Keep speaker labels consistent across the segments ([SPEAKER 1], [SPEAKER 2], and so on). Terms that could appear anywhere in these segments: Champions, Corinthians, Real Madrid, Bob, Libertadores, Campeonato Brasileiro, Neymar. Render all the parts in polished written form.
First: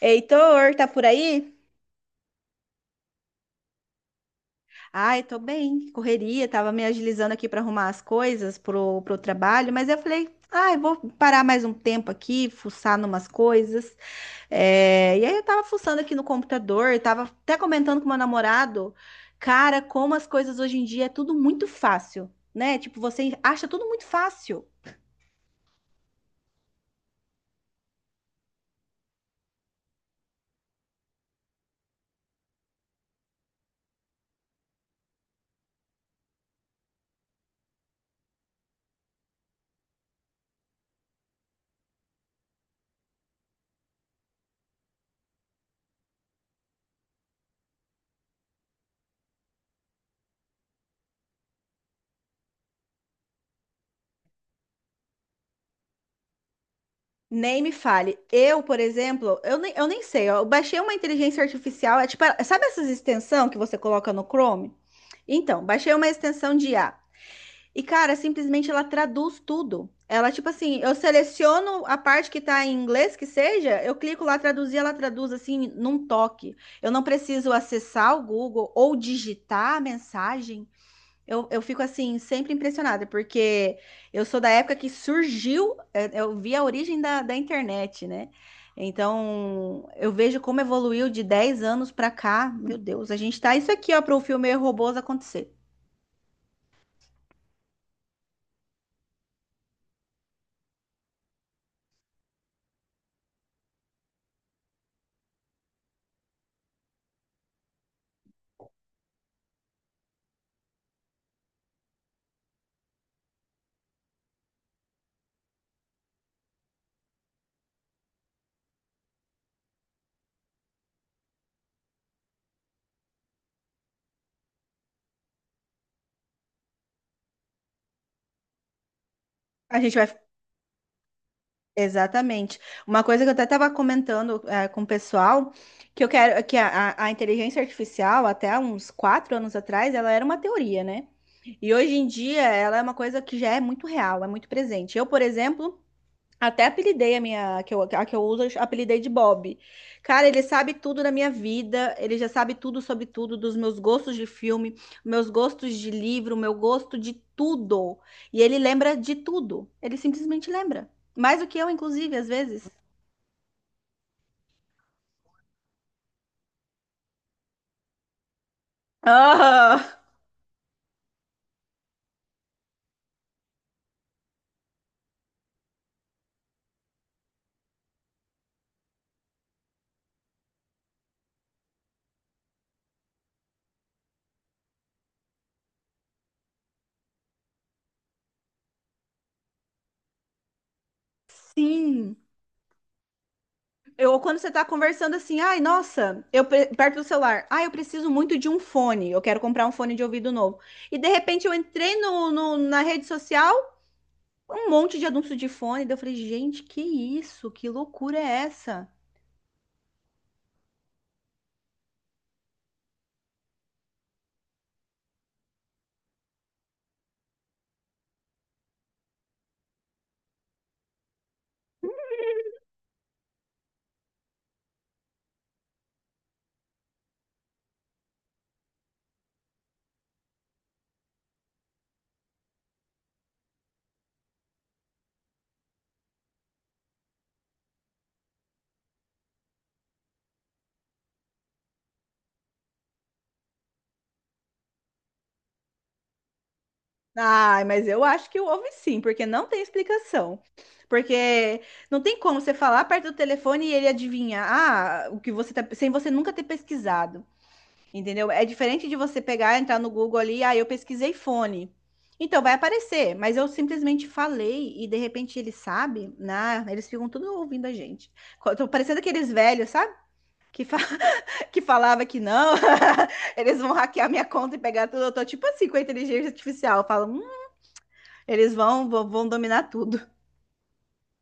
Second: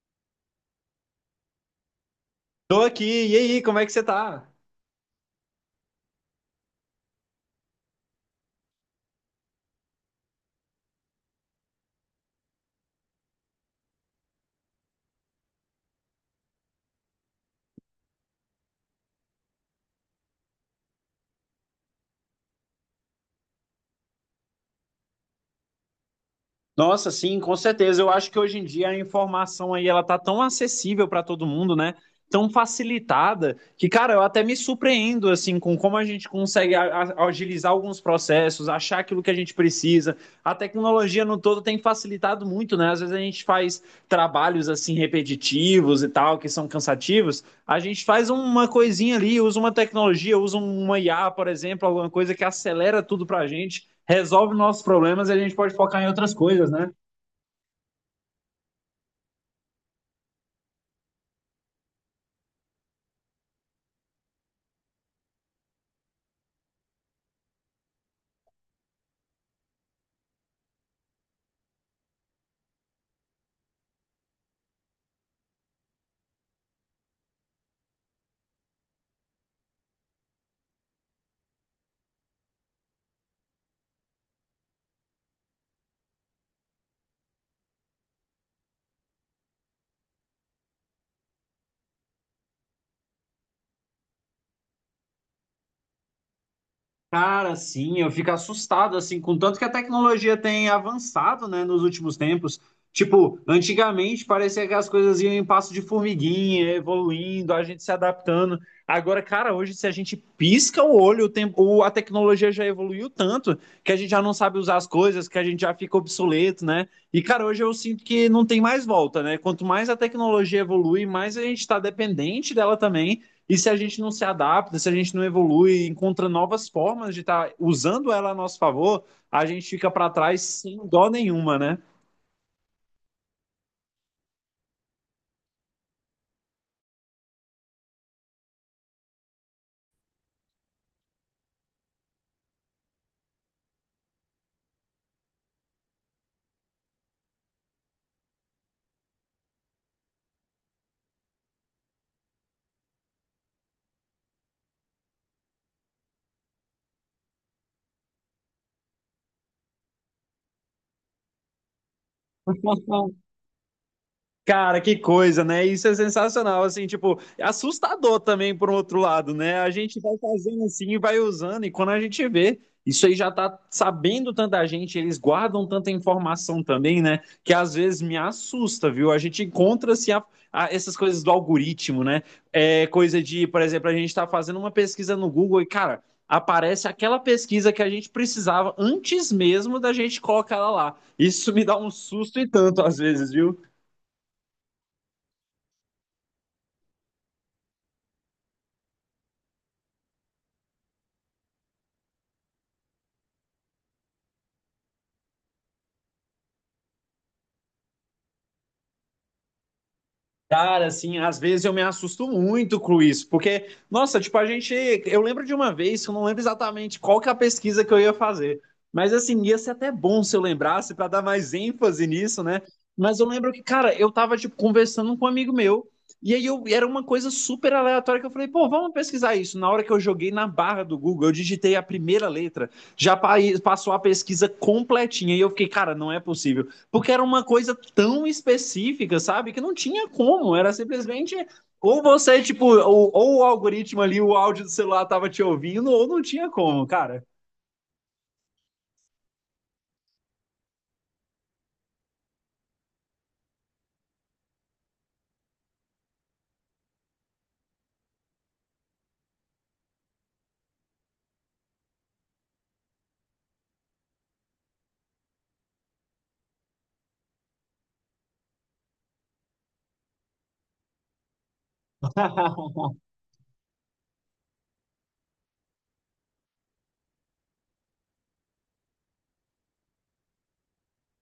[SPEAKER 1] Heitor, tá por aí?
[SPEAKER 2] Tô aqui, e aí, como é que você tá?
[SPEAKER 1] Ai, tô bem, correria, tava me agilizando aqui para arrumar as coisas pro trabalho, mas eu falei, ai, vou parar mais um tempo aqui, fuçar numas coisas. E aí eu tava fuçando aqui no computador, tava até comentando com meu namorado, cara, como as coisas hoje em dia é tudo muito fácil, né? Tipo, você acha tudo muito fácil.
[SPEAKER 2] Nossa, sim, com certeza. Eu acho que hoje em dia a informação aí ela tá tão acessível para todo mundo, né? Tão facilitada que, cara, eu até me surpreendo assim com como a gente consegue agilizar alguns processos, achar aquilo que a gente precisa. A tecnologia no todo tem facilitado muito, né? Às vezes a gente faz trabalhos assim repetitivos e tal, que são cansativos. A gente faz uma coisinha ali, usa uma tecnologia, usa uma IA, por exemplo, alguma coisa que acelera tudo pra gente, resolve nossos problemas e a gente pode focar em outras coisas, né?
[SPEAKER 1] Nem me fale. Eu, por exemplo, eu nem sei, ó, eu baixei uma inteligência artificial, é tipo, sabe essas extensão que você coloca no Chrome? Então, baixei uma extensão de IA. E, cara, simplesmente ela traduz tudo. Ela, tipo assim, eu seleciono a parte que tá em inglês, que seja, eu clico lá traduzir, ela traduz assim, num toque. Eu não preciso acessar o Google ou digitar a mensagem. Eu fico assim, sempre impressionada, porque eu sou da época que surgiu, eu vi a origem da internet, né? Então, eu vejo como evoluiu de 10 anos pra cá. Meu Deus, a gente tá isso aqui, ó, para o filme Robôs acontecer.
[SPEAKER 2] Cara, sim, eu fico assustado, assim, com tanto que a tecnologia tem avançado, né, nos últimos tempos. Tipo, antigamente parecia que as coisas iam em passo de formiguinha, evoluindo, a gente se adaptando. Agora, cara, hoje se a gente pisca o olho, o tempo, a tecnologia já evoluiu tanto que a gente já não sabe usar as coisas, que a gente já fica obsoleto, né? E, cara, hoje eu sinto que não tem mais volta, né? Quanto mais a tecnologia evolui, mais a gente está dependente dela também. E se a gente não se adapta, se a gente não evolui, encontra novas formas de estar tá usando ela a nosso favor, a gente
[SPEAKER 1] A
[SPEAKER 2] fica
[SPEAKER 1] gente vai.
[SPEAKER 2] para trás sem dó nenhuma, né?
[SPEAKER 1] Exatamente. Uma coisa que eu até estava comentando com o pessoal, que eu quero que a inteligência artificial, até uns 4 anos atrás, ela era uma teoria, né? E hoje em dia ela é uma coisa que já é muito real, é muito presente. Eu, por exemplo, até apelidei a minha, a que eu uso, eu apelidei de Bob. Cara, ele sabe tudo da minha vida, ele já sabe tudo sobre tudo, dos meus gostos de filme, meus gostos de livro, meu gosto de tudo. E ele lembra de tudo. Ele simplesmente lembra. Mais do que eu, inclusive, às vezes.
[SPEAKER 2] Cara, que coisa, né? Isso é sensacional, assim, tipo, é assustador também por um outro lado, né? A
[SPEAKER 1] Ah,
[SPEAKER 2] gente vai fazendo assim e vai usando, e quando a gente vê, isso aí já tá sabendo tanta gente, eles guardam tanta informação também, né? Que às vezes me assusta, viu? A gente encontra assim, essas coisas do algoritmo, né? É coisa de, por exemplo, a gente tá fazendo uma pesquisa no Google e, cara, aparece aquela pesquisa que a gente precisava antes mesmo da gente colocar ela lá. Isso me dá um
[SPEAKER 1] sim.
[SPEAKER 2] susto e tanto às vezes, viu?
[SPEAKER 1] Eu, quando você tá conversando assim, ai, nossa, eu perto do celular, ai, eu preciso muito de um fone, eu quero comprar um fone de ouvido novo. E de repente eu entrei na rede social, um monte de anúncio de fone. Daí eu falei, gente, que isso? Que loucura é essa?
[SPEAKER 2] Cara, assim, às vezes eu me assusto muito com isso, porque, nossa, tipo, a gente. Eu lembro de uma vez, eu não lembro exatamente qual que é a pesquisa que eu ia fazer, mas assim, ia ser até bom se eu lembrasse para dar mais ênfase nisso, né? Mas eu lembro que, cara, eu tava, tipo, conversando com um amigo meu, e aí eu, era uma coisa super aleatória que eu falei, pô, vamos pesquisar isso. Na hora que eu joguei na barra do Google, eu digitei a primeira letra, já pa- passou a pesquisa completinha, e eu fiquei, cara, não é possível. Porque era uma coisa tão específica, sabe? Que não tinha como. Era simplesmente. Ou você, tipo, ou o algoritmo ali, o áudio do celular tava te ouvindo, ou não tinha como, cara.
[SPEAKER 1] Ai, mas eu acho que houve sim, porque não tem explicação. Porque não tem como você falar perto do telefone e ele adivinhar, ah, o que você tá, sem você nunca ter pesquisado, entendeu? É diferente de você pegar, entrar no Google ali, ah, eu pesquisei fone. Então vai aparecer, mas eu simplesmente falei e de repente ele sabe, né? Eles ficam tudo ouvindo a gente. Tô parecendo aqueles velhos, sabe? Que fa- que falava que não, eles vão hackear minha conta e pegar tudo. Eu tô tipo assim com a inteligência artificial. Eu falo, eles vão, vão dominar tudo.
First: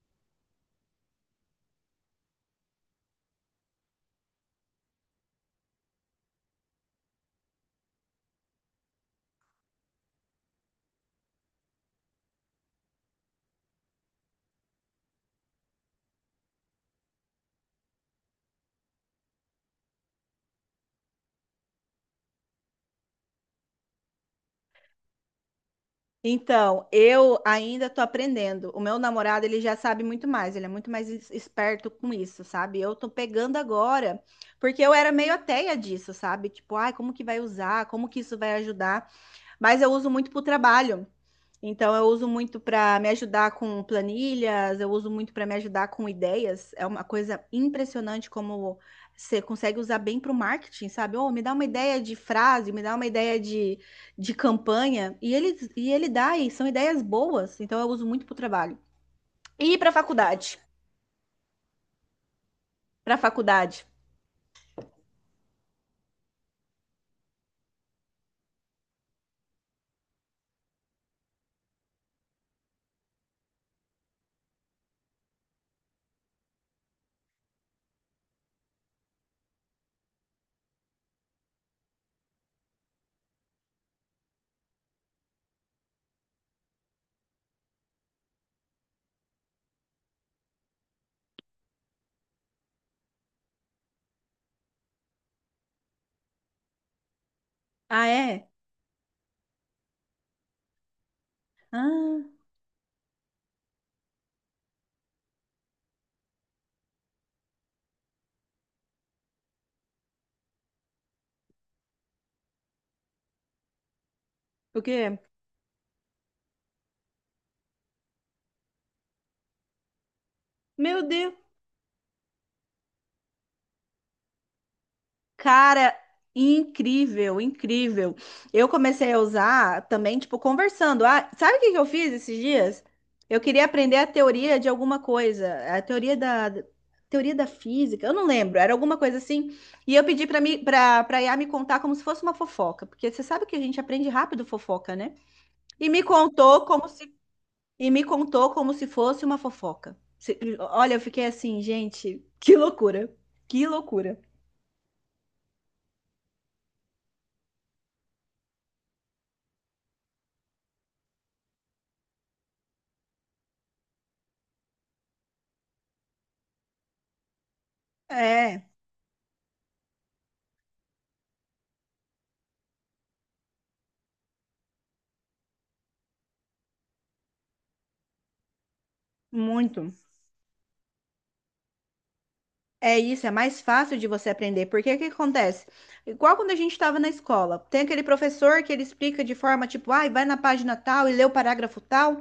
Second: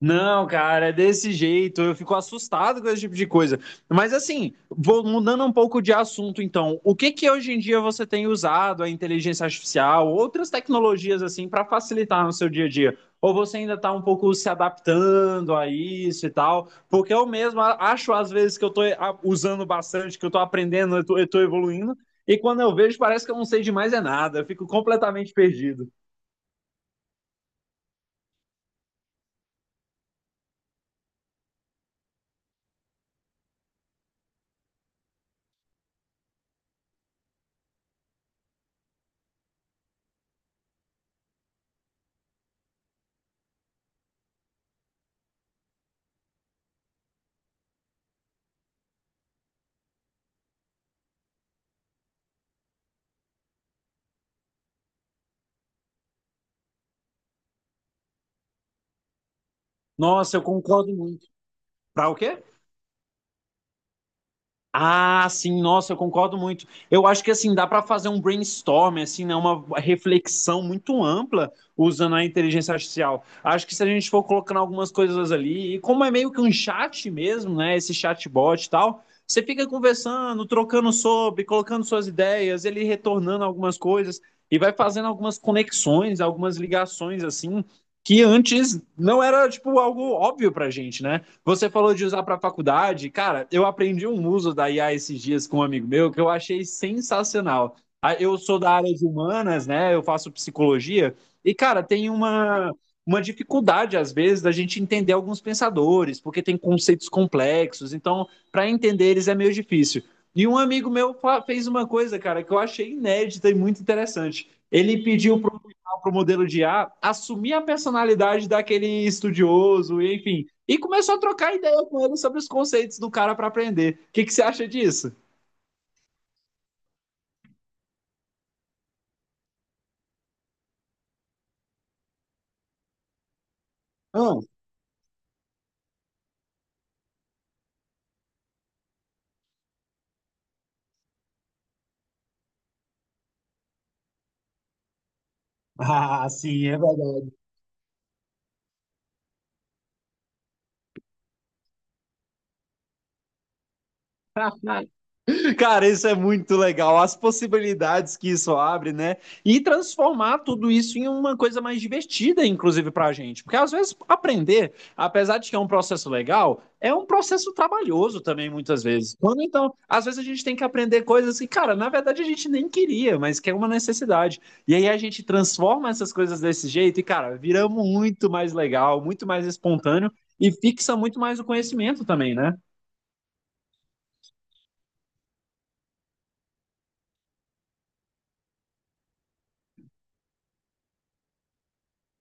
[SPEAKER 2] Não, cara, é desse jeito. Eu fico assustado com esse tipo de coisa. Mas assim, vou mudando um pouco de assunto, então. O que que hoje em dia você tem usado a inteligência artificial, outras tecnologias assim para facilitar no seu dia a dia? Ou você ainda está um pouco se adaptando a isso e tal? Porque eu mesmo acho às vezes que eu estou usando bastante, que eu estou aprendendo, eu estou evoluindo, e quando eu vejo parece que eu não sei de mais é nada. Eu fico completamente perdido.
[SPEAKER 1] Então, eu ainda tô aprendendo. O meu namorado, ele já sabe muito mais, ele é muito mais esperto com isso, sabe? Eu tô pegando agora, porque eu era meio ateia disso, sabe? Tipo, ai, como que vai usar? Como que isso vai ajudar? Mas eu uso muito pro trabalho. Então, eu uso muito para me ajudar com planilhas, eu uso muito para me ajudar com ideias. É uma coisa impressionante como você consegue usar bem para o marketing, sabe? Oh, me dá uma ideia de frase, me dá uma ideia de campanha. E ele dá, e são ideias boas. Então, eu uso muito para o trabalho. E para
[SPEAKER 2] Nossa, eu
[SPEAKER 1] faculdade?
[SPEAKER 2] concordo muito. Para o quê?
[SPEAKER 1] Para faculdade.
[SPEAKER 2] Ah, sim, nossa, eu concordo muito. Eu acho que assim dá para fazer um brainstorm, assim, né, uma reflexão muito ampla usando a inteligência artificial. Acho que se a gente for colocando algumas coisas ali, e como é meio que um chat mesmo, né, esse chatbot e tal, você fica conversando, trocando sobre, colocando suas ideias, ele retornando algumas coisas e vai fazendo algumas conexões, algumas ligações assim, que antes não era tipo algo óbvio pra gente, né? Você falou de usar para faculdade. Cara, eu aprendi um uso da IA esses dias com um amigo meu que eu achei sensacional.
[SPEAKER 1] Ah,
[SPEAKER 2] Ah, eu
[SPEAKER 1] é?
[SPEAKER 2] sou da área de humanas, né? Eu faço psicologia. E, cara, tem
[SPEAKER 1] Ah,
[SPEAKER 2] uma dificuldade, às vezes, da gente entender alguns pensadores, porque tem conceitos complexos. Então, para entender eles é meio difícil. E um amigo meu fez uma coisa, cara, que eu achei inédita e muito interessante. Ele
[SPEAKER 1] porque,
[SPEAKER 2] pediu para o modelo de I A assumir a personalidade daquele estudioso, enfim. E
[SPEAKER 1] meu
[SPEAKER 2] começou a
[SPEAKER 1] Deus.
[SPEAKER 2] trocar ideia com ele sobre os conceitos do cara para aprender. O que, que você acha disso?
[SPEAKER 1] Cara, incrível, incrível. Eu comecei a usar também, tipo, conversando. Ah, sabe o que que eu fiz esses dias? Eu queria aprender a teoria de alguma coisa, a teoria da física, eu não lembro, era alguma coisa assim. E eu pedi para mim, para IA me contar como se fosse uma fofoca, porque você sabe que a gente aprende rápido fofoca, né? E me
[SPEAKER 2] Ah,
[SPEAKER 1] contou
[SPEAKER 2] sim, é
[SPEAKER 1] como se e me contou como se fosse uma fofoca. Olha, eu fiquei assim, gente, que loucura. Que loucura.
[SPEAKER 2] verdade. Cara, isso é muito legal. As possibilidades que isso abre, né? E transformar tudo isso em uma coisa mais divertida, inclusive, pra gente. Porque às vezes aprender, apesar de que é um processo legal, é um processo trabalhoso também,
[SPEAKER 1] É,
[SPEAKER 2] muitas vezes. Quando então, às vezes a gente tem que aprender coisas que, cara, na verdade a gente nem queria, mas que é uma necessidade. E aí a gente transforma essas coisas desse jeito e, cara, vira muito mais legal, muito mais
[SPEAKER 1] muito.
[SPEAKER 2] espontâneo e fixa muito mais o conhecimento também, né?
[SPEAKER 1] É isso, é mais fácil de você aprender, porque o que acontece? Igual quando a gente estava na escola, tem aquele professor que ele explica de forma tipo, ai, vai na página tal e lê o parágrafo tal,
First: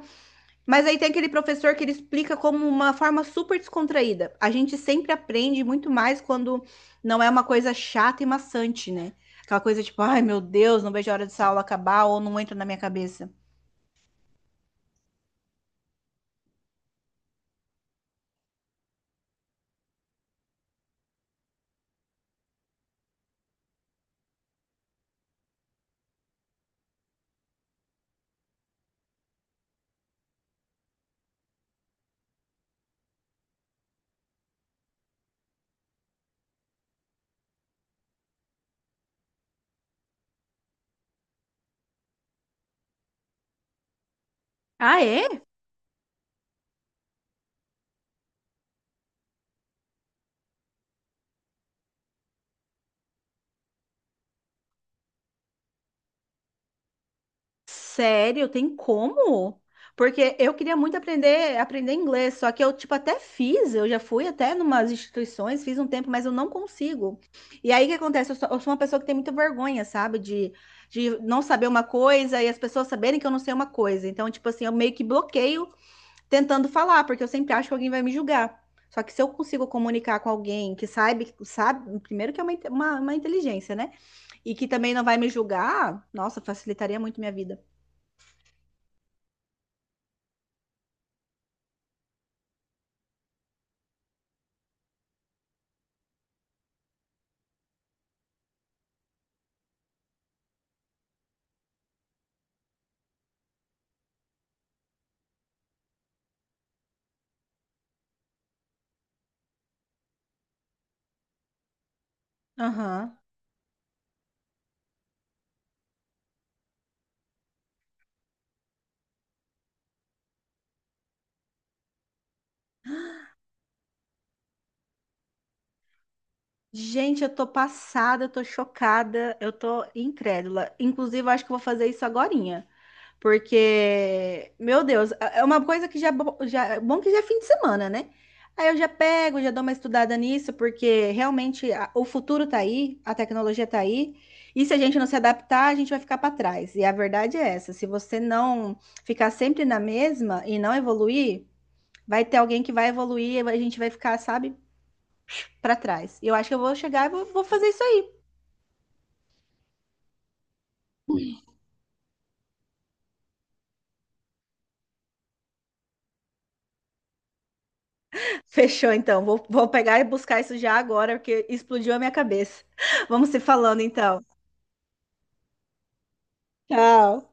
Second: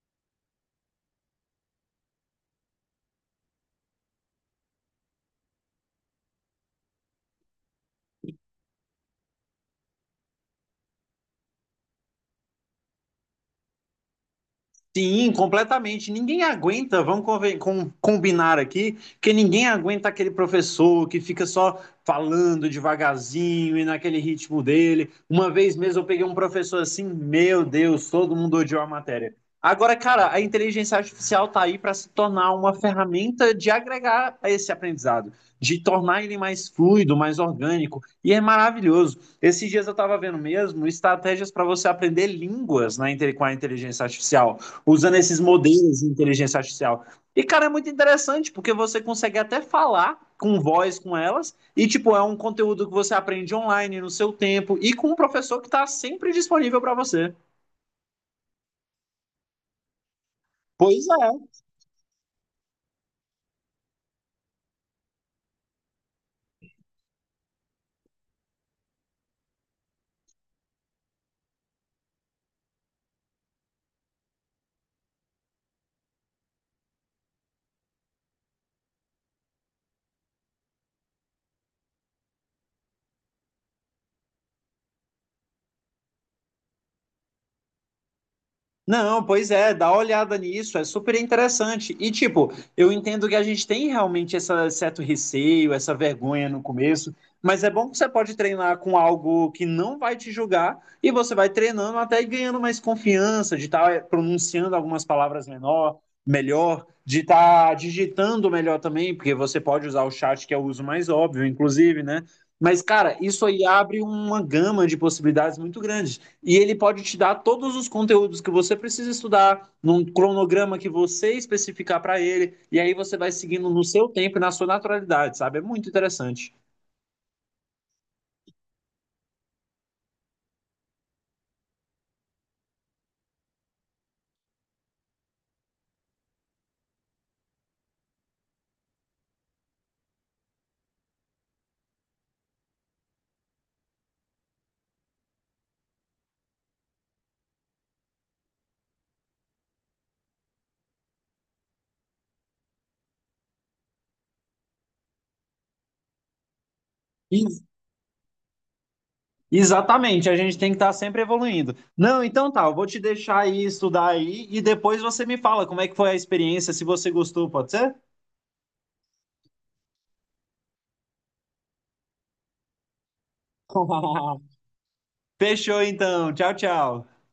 [SPEAKER 1] mas aí tem aquele professor que ele explica como uma forma super descontraída. A gente sempre aprende muito mais quando não é uma coisa chata e maçante, né? Aquela coisa tipo, ai, meu Deus, não vejo a hora dessa aula acabar ou não entra na minha cabeça.
[SPEAKER 2] Sim, completamente. Ninguém aguenta, vamos combinar aqui, que ninguém aguenta aquele professor que fica só falando devagarzinho e naquele ritmo dele. Uma vez mesmo eu peguei um professor assim, meu Deus, todo mundo odiou a matéria. Agora, cara, a inteligência artificial tá aí para se tornar uma ferramenta de agregar a esse aprendizado, de tornar ele mais fluido, mais orgânico, e é maravilhoso. Esses dias eu estava vendo mesmo estratégias para você aprender línguas com a inteligência artificial
[SPEAKER 1] Ah,
[SPEAKER 2] usando
[SPEAKER 1] é?
[SPEAKER 2] esses modelos de inteligência artificial. E, cara, é muito interessante, porque você consegue até falar com voz com elas, e, tipo, é um conteúdo que você aprende online, no seu tempo, e com um professor que está sempre disponível para você.
[SPEAKER 1] Sério, tem como? Porque eu queria muito
[SPEAKER 2] Pois é.
[SPEAKER 1] aprender inglês, só que eu, tipo, até fiz, eu já fui até numas instituições, fiz um tempo, mas eu não consigo. E aí, o que acontece? Eu sou uma pessoa que tem muita vergonha, sabe? De não saber uma coisa e as pessoas saberem que eu não sei uma coisa. Então, tipo assim, eu meio que bloqueio tentando falar, porque eu sempre acho que alguém vai me julgar. Só que se eu consigo comunicar com alguém que sabe, sabe, primeiro que é uma, uma inteligência, né? E que também não vai me julgar, nossa, facilitaria muito minha vida.
[SPEAKER 2] Não, pois é, dá uma olhada nisso, é super interessante. E, tipo, eu entendo que a gente tem realmente esse certo receio, essa vergonha no começo, mas é bom que você pode treinar com algo que não vai te julgar e você vai treinando até ganhando mais confiança de estar pronunciando algumas melhor, de estar digitando melhor também, porque você pode usar o chat, que é o uso mais óbvio, inclusive, né? Mas, cara,
[SPEAKER 1] Aham.
[SPEAKER 2] isso aí abre uma gama de possibilidades muito grande e ele pode te dar todos os conteúdos que você precisa estudar num cronograma que você especificar para ele e aí você vai seguindo no seu tempo e na sua naturalidade, sabe? É muito interessante.
[SPEAKER 1] Gente, eu tô passada, eu tô chocada, eu tô incrédula. Inclusive, eu acho que eu vou fazer isso agorinha, porque, meu Deus, é uma coisa que já, é já é bom que já é fim de semana, né? Aí eu já pego, já dou uma estudada nisso, porque realmente o futuro tá aí, a tecnologia tá aí, e se a gente não se adaptar, a gente vai ficar para trás. E a verdade é essa, se você não ficar sempre na mesma e não evoluir, vai ter alguém que vai evoluir e a gente vai ficar, sabe? Para trás. E eu acho que eu vou chegar e vou, vou
[SPEAKER 2] Ex-
[SPEAKER 1] fazer isso aí.
[SPEAKER 2] Exatamente, a gente tem que estar sempre evoluindo. Não, então tá, eu vou te deixar aí estudar aí e depois você me fala como é que foi a experiência, se você gostou, pode ser?
[SPEAKER 1] Fechou, então. Vou, vou pegar e buscar isso já agora, porque explodiu a minha cabeça. Vamos se falando, então.
[SPEAKER 2] Fechou então. Tchau, tchau.
[SPEAKER 1] Tchau.